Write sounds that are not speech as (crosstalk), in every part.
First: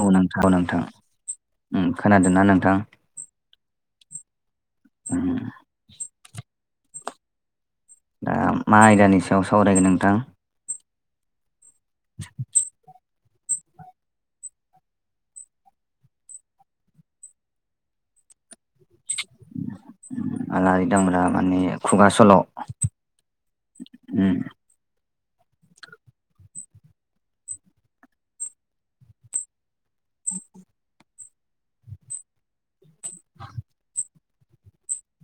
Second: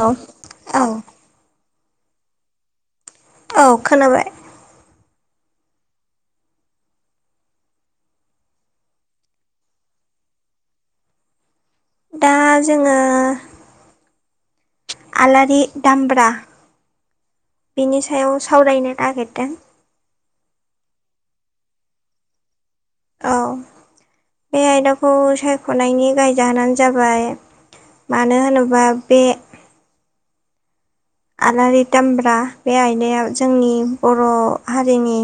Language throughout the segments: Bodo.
औ नोंथां औ नोंथां खोनादोंना नोंथां औ खोनाबाय (unintelligible) दा मा आयदानि सायाव सावरायगोन नोंथां दा जोङो आलारि दामब्रा बेनि सायाव सावरायनो नागिरदों आलारि दामब्रा माने खुगा सल' औ उम बे आयदाखौ सायख'नायनि गाहाय जाहोनानो जाबाय मानो होनोबा बे (inaudible) आलारि दामब्रा बे आयदाया जोंनि बर' हारिनि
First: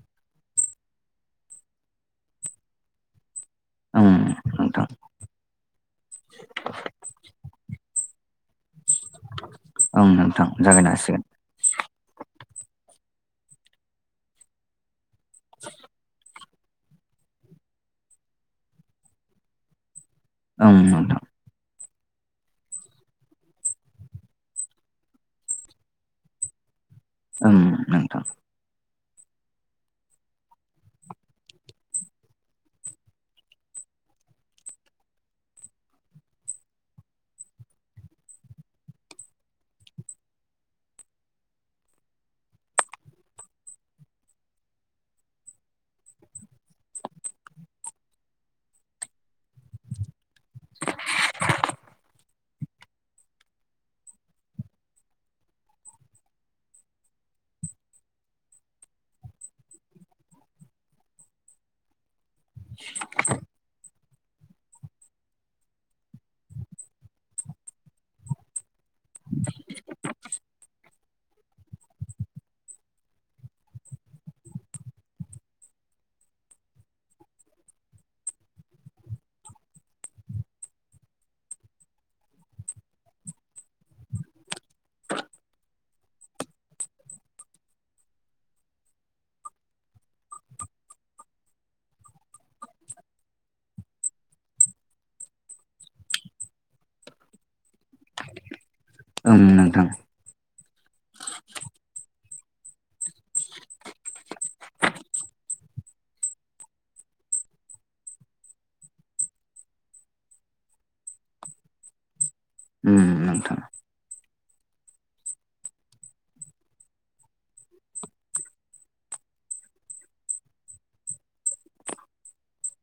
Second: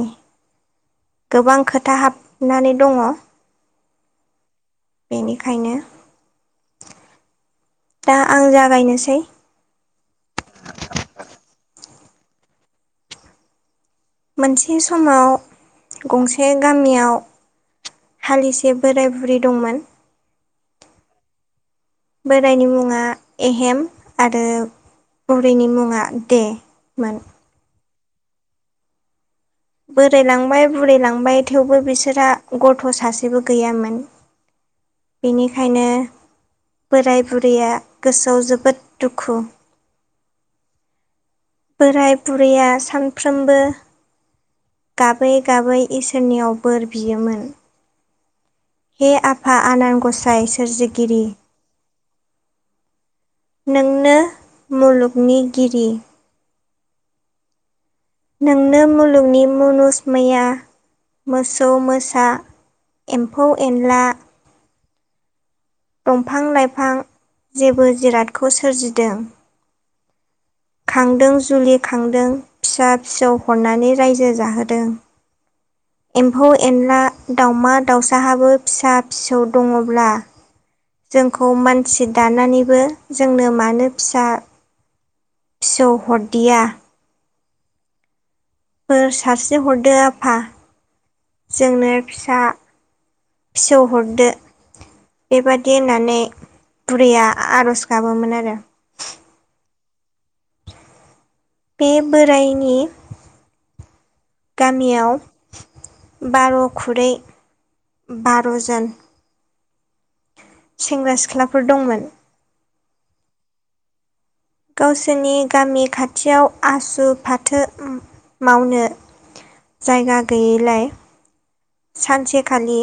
गोबां खोथा हाबनानै दङष उम नोंथां बेनिखायनो (inaudible) दा आं जागायनोसै ओं नोंथां जागायनो हासिगोन। मोनसे समाव गंसे गामियाव हालिसे बोराय बुरै दंमोन। ओम नोंथां बोरायनि मुङा एहेम आरो बरैनि मुङा दे मोन ओम नों बोरायलांबाय बुरायलांबाय थेवबो बिसोरहा गथ' सासेबो गैयामोन। (inaudible) बेनिखायनो बोराय बुरैया गोसोआव जोबोद दुखु (inaudible) बोराय बुरैया सानफ्रोमबो गाबै गाबै इसोरनियाव बोर बियोमोन। हे आफा आनान गसाइ सोरजिगिरि नोंनो मुलुगनिगिरि नोंनो मुलुगनि मुनुसमैया मोसौ मोसा एम्फौ एनला दंफां लाइफां जेबो जिरादखौ सोरजिदों। (inaudible) खांदों जुलि खांदों फिसा फिसौ हरनानै रायजो जाहोदों। (inaudible) एम्फौ एनला दाउमा दाउसाहाबो फिसा फिसौ दङब्ला जोंखौ मानसि दानानैबो जोंनो मानो फिसा फिसौ हरदिया। बोर सारस्रि हरदो आफा जोंनो फिसा फिसौ हरदो। बेबादि होननानै बुरैया आर'ज गाबोमोन आरो ओं नोंथां बे बोराइनि गामियाव बार' खुरै बार'जन सेंग्रा सिख्लाफोर दंमोन। उम नोंथां गावसोरनि गामि खाथियाव आसु फाथो मावनो जायगा गैयैलाय सानसेखालि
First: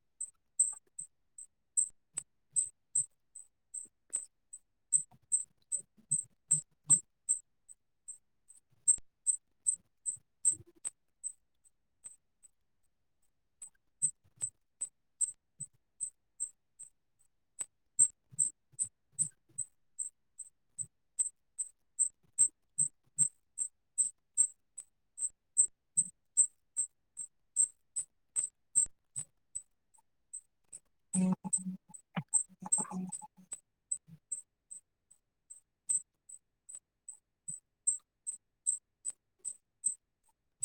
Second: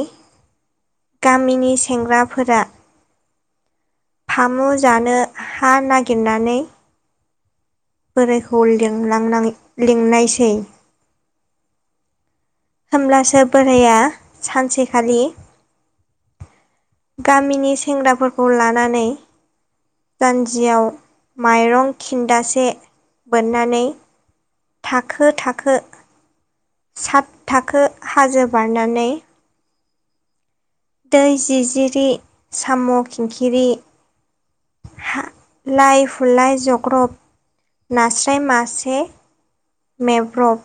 गामिनि सेंग्राफोरा फामु जानो हा नागिरनानै बोरायखौ लिंलांनाय लिंनायसै होमब्लासो बोराया सानसेखालि गामिनि सेंग्राफोरखौ लानानै जानजियाव माइरं खिनदासे बोननानै थाखो थाखो सात थाखो हाजो बारनानै दै जिजिरि साम' खिंखिरि लाइ हुलाय जग्रब नास्राय मासे मेब्रब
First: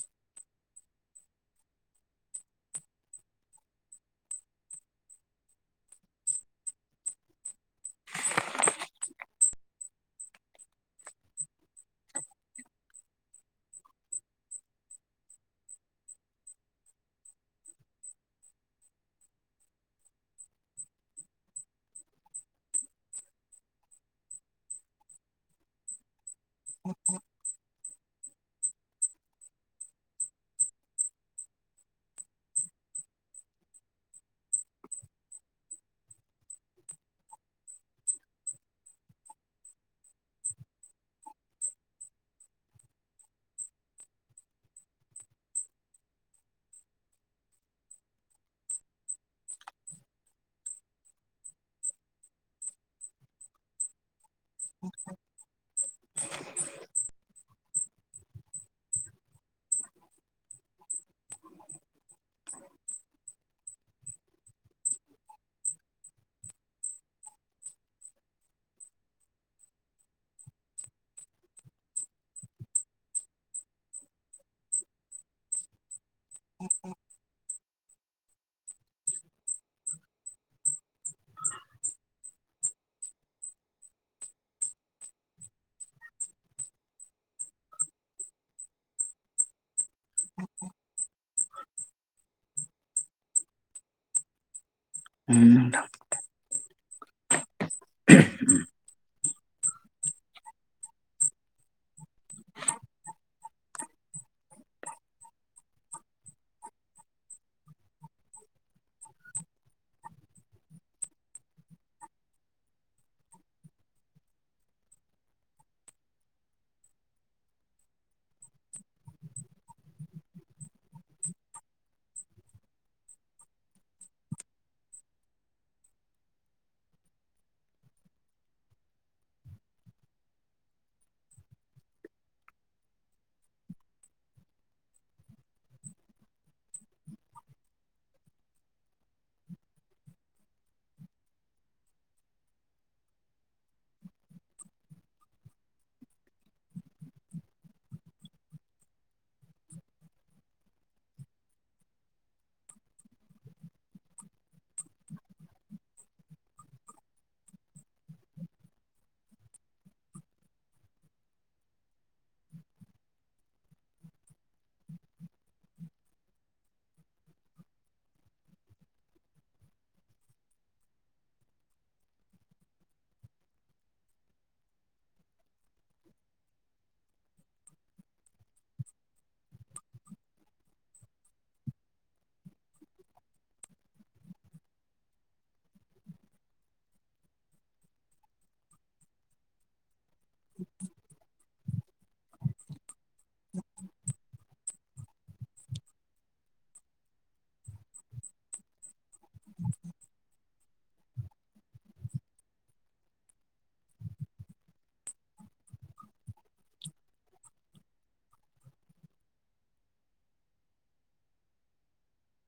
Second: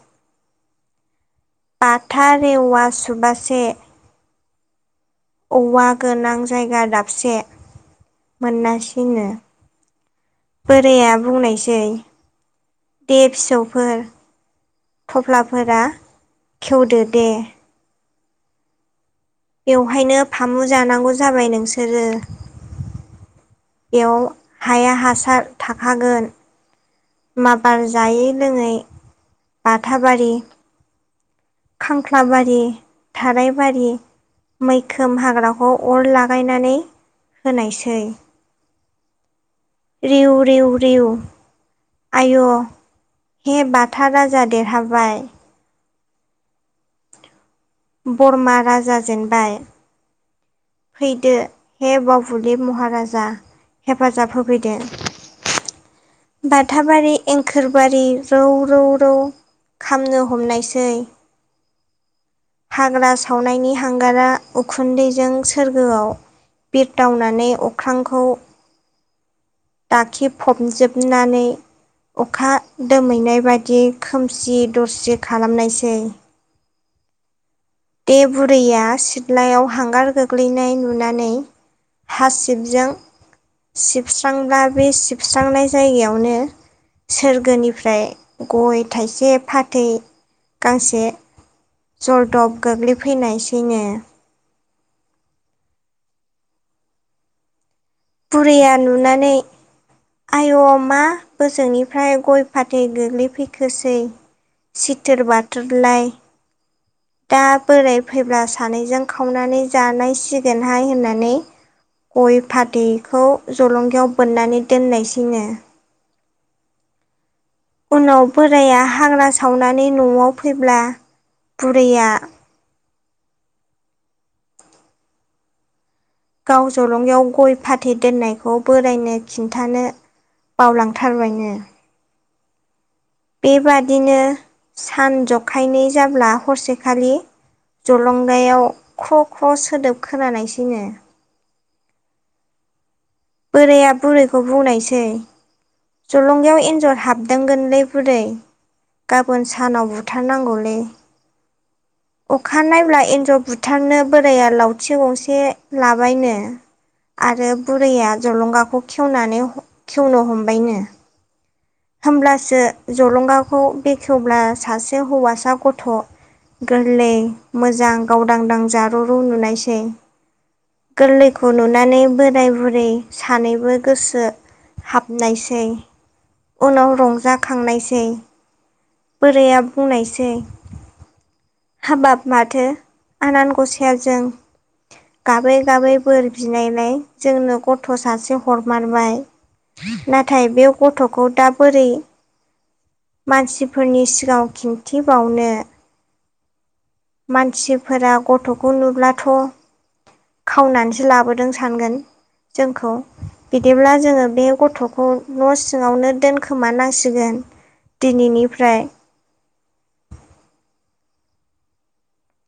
बाथा रेवा सुबासे औवा गोनां जायगा दाबसे मोनासिनो बोराया बुंनायसै दे फिसौफोर थफ्लाफोरा खेवदो दे बेवहायनो फामु जानांगौ जाबाय नोंसोरो एव हाया हासार थाखागोन माबार जायै लोङै बाथाबारि खांख्लाबारि थारायबारि मैखोम हाग्राखौ अर लागायनानै होनायसै रेउ रेउ रेउ आयु हे बाथा राजा देरहाबाय बरमा राजा जेनबाय फैदो हे बाबुलि महाराजा हेफाजाब होफैदो बाथाबारि एंखोरबारि रौ रौ रौ खामनो हमनायसै (inaudible) हाग्रा सावनायनि हांगारा उखुन्दैजों सोरगोआव बिरदावनानै अख्रांखौ दाखिफबजोबनानै अखा दोमैनाय बादि खोमसि दरसि खालामनायसै (inaudible) दे बुरैया सिथ्लायाव हांगार गोग्लैनाय नुनानै हासिबजों सिबस्रांब्ला बे सिबस्रांनाय जायगायावनो सोरगोनिफ्राय गय थाइसे फाथै गांसे जरदब गोग्लैफैनायसैनो उ नोंथां बुरिया नुनानै आय' मा बोजोंनिफ्राय गय फाथै गोग्लैफैखोसै सिथोर बाथोर लाय दा बोराय फैब्ला सानैजों खावनानै जानायसिगोनहाय होननानै गय फाथैखौ जलंगायाव बोननानै दोननायसैनो (inaudible) उनाव बोराइया हाग्रा सावनानै न'आव फैब्ला बुरैया गाव जलंगायाव गय फाथै दोननायखौ बोरायनो खिन्थानो बावलांथारबायनो बेबादिनो सान जखायनै जाब्ला हरसेखालि जलंगायाव ख' ख' सोदोब खोनानायसैनो बोराया बुरैखौ बुंनायसै जलंगायाव एन्जर हाबदोंगोनलै बुरै गाबोन सानाव बुथारनांगौलै (inaudible) अखा नायब्ला एन्जर बुथारनो बोराया लावथि गंसे लाबायनो आरो बुरैया जलंगाखौ खेवनानै खेवनो हमबायनो होमब्लासो जलंगाखौ बेखेवब्ला सासे हौवासा गथ' गोरलै मोजां गावदांदां जार रु नुनायसै गोरलैखौ नुनानै बोराय बुरै सानैबो गोसो हाबनायसै उनाव रंजाखांनायसै बोरया बुंनायसै हाबाब माथो आनान गसायाजों गाबै गाबै बोर बिनायलाय जोंनो गथ' सासे हरमारबाय नाथाय बे गथ'खौ दा बोरै मानसि फोरनि सिगाङाव खिन्थिबावनो मानसिफोरा गथ'खौ नुब्लाथ' खावनानैसो लाबोदों सानगोन जोंखौ बिदिब्ला जोङो बे गथ'खौ न' सिङावनो दोनखोमानांसिगोन दिनैनिफ्राय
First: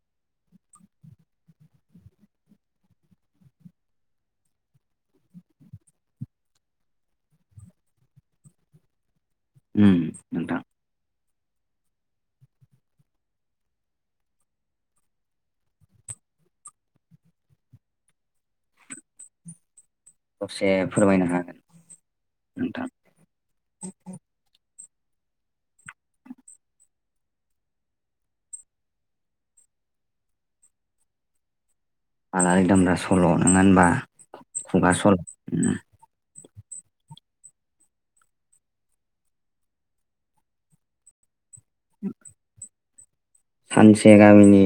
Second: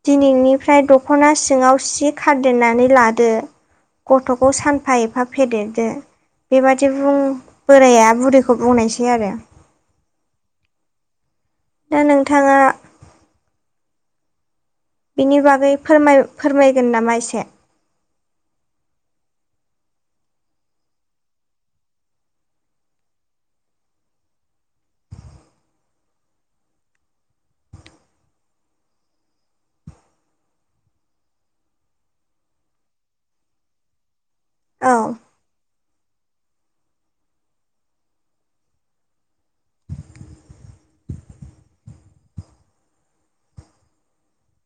दिनैनिफ्राय दख'ना सिङाव सि खारदेरनानै लादो गथ'खौ सानफा एफा फेदेरदो बेबादि बुं बोराया बुरैखौ बुंनायसै आरो उ नथ दा नोंथाङा बिनि बागै फोरमायगोन नामा एसे दसे फोरमायनो हागोन नोंथां आलारिदामब्रा सल' नोङा होनबा खुगा औ सल' सानसे गामिनि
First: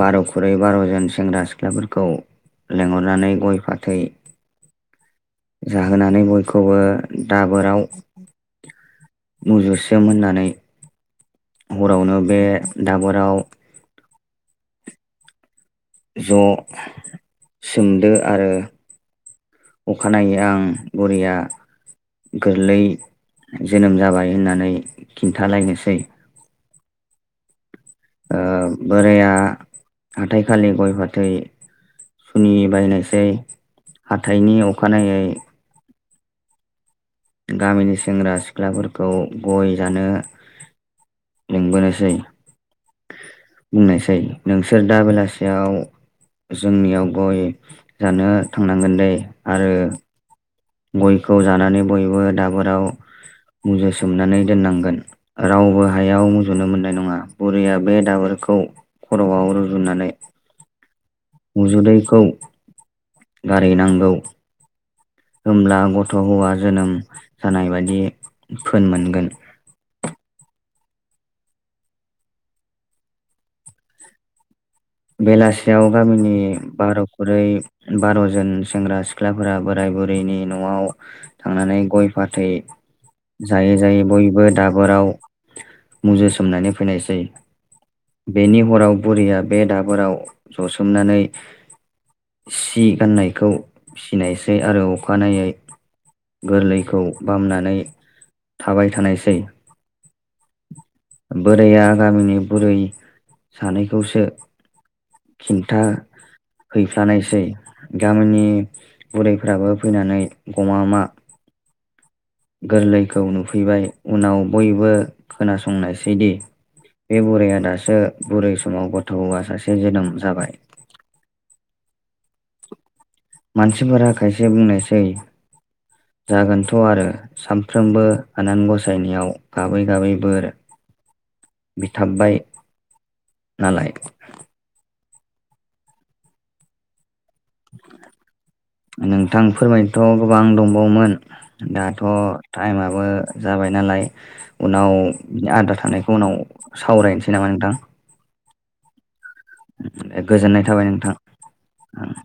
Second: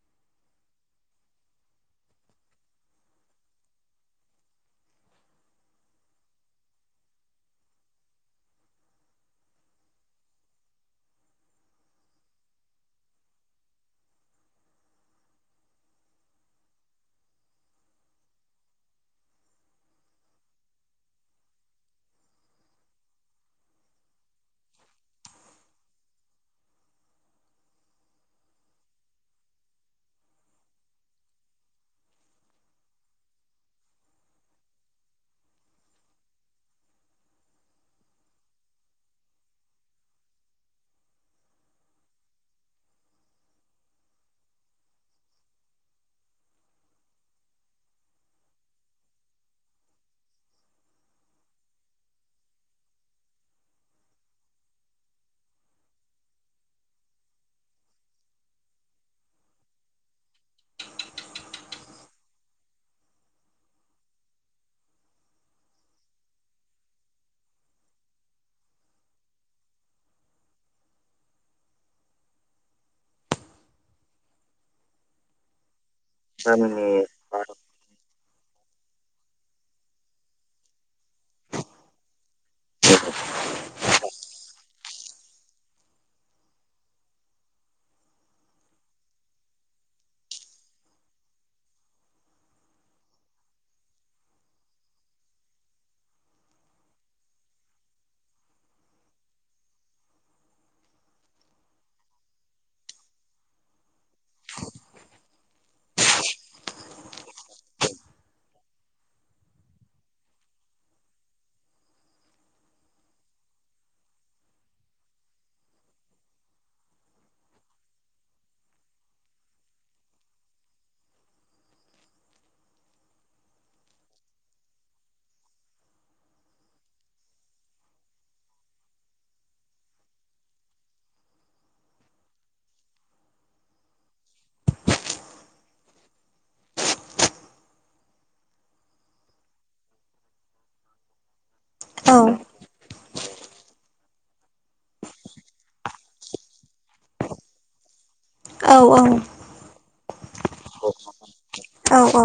बार'खुरुइ बार'जन सेंग्रा सिख्लाफोरखौ लेंहरनानै गय फाथै जाहोनानै बयखौबो दाबोराव मुजुसोम होननानै हरावनो बे दाबराव ज' सोमदो आरो अखानायै आं बुरिया गोरलै जोनोम जाबाय होननानै खिन्थालायनोसै बोराया हाथाइ खालि गय फाथै सुनि बायनायसै हाथाइनि अखानायै गामिनि सेंग्रा सिख्लाफोरखौ गय जानो लिगबोनोसै बुंनायसाय नोंसोर दा बेलासियाव जोंनियाव गय जानो थांनांगोन दै आरो गयखौ जानानै बयबो दाबोराव मुजुसोमनानै दोननांगोन रावबो हायाव मुजुनो मोननाय नङा बुरैया बे दाबोर खौ खर'आव रुजुनानै उजुदैखौ गारहैनांगौ होमब्ला गथ' हौवा जोनोम जानाय बादि फोन मोनगोन बेलासियाव गामिनि गामिनि बार' खुरै बार'जन सेंग्रा सिख्लाफोरा बोराय बुरैनि न'आव थांनानै गय फाथै जायै जायै बयबो दाबोरराव मुजुसोमनानै फैनायसै बेनि हराव बुरिया बे दाबोराव जसोमनानै सि गाननायखौ फिनायसै आरो अखानायै गोरलैखौ बामनानै थाबाय थानायसै बोराया गामिनि बुरै सानैखौसो खिन्था हैैफ्लानायसै गामिनि बुरैफ्राबो फैनानै गमामा गोरलैखौ नुफैबाय उनाव बयबो खोनासंनायसैदि बे बुरैया दासो बुरै समाव गथ' हौवा सासे जोनोम जाबाय मानसिफोरा खायसे बुंनायसै जागोनथ' आरो सामफ्रोमबो आनान गसायनियाव गाबै गाबै बोर बिथाबबाय नालाय नोंथां फोरमायनोथ' गोबां दंबावोमोन दाथ' औ टाइमाबो जाबाय नालाय उनाव बिनि आद्रा थानायखौ उनाव सावरायनोसै नामा नोंथां औ औ दे गोजोननाय थाबाय नोंथां औ औ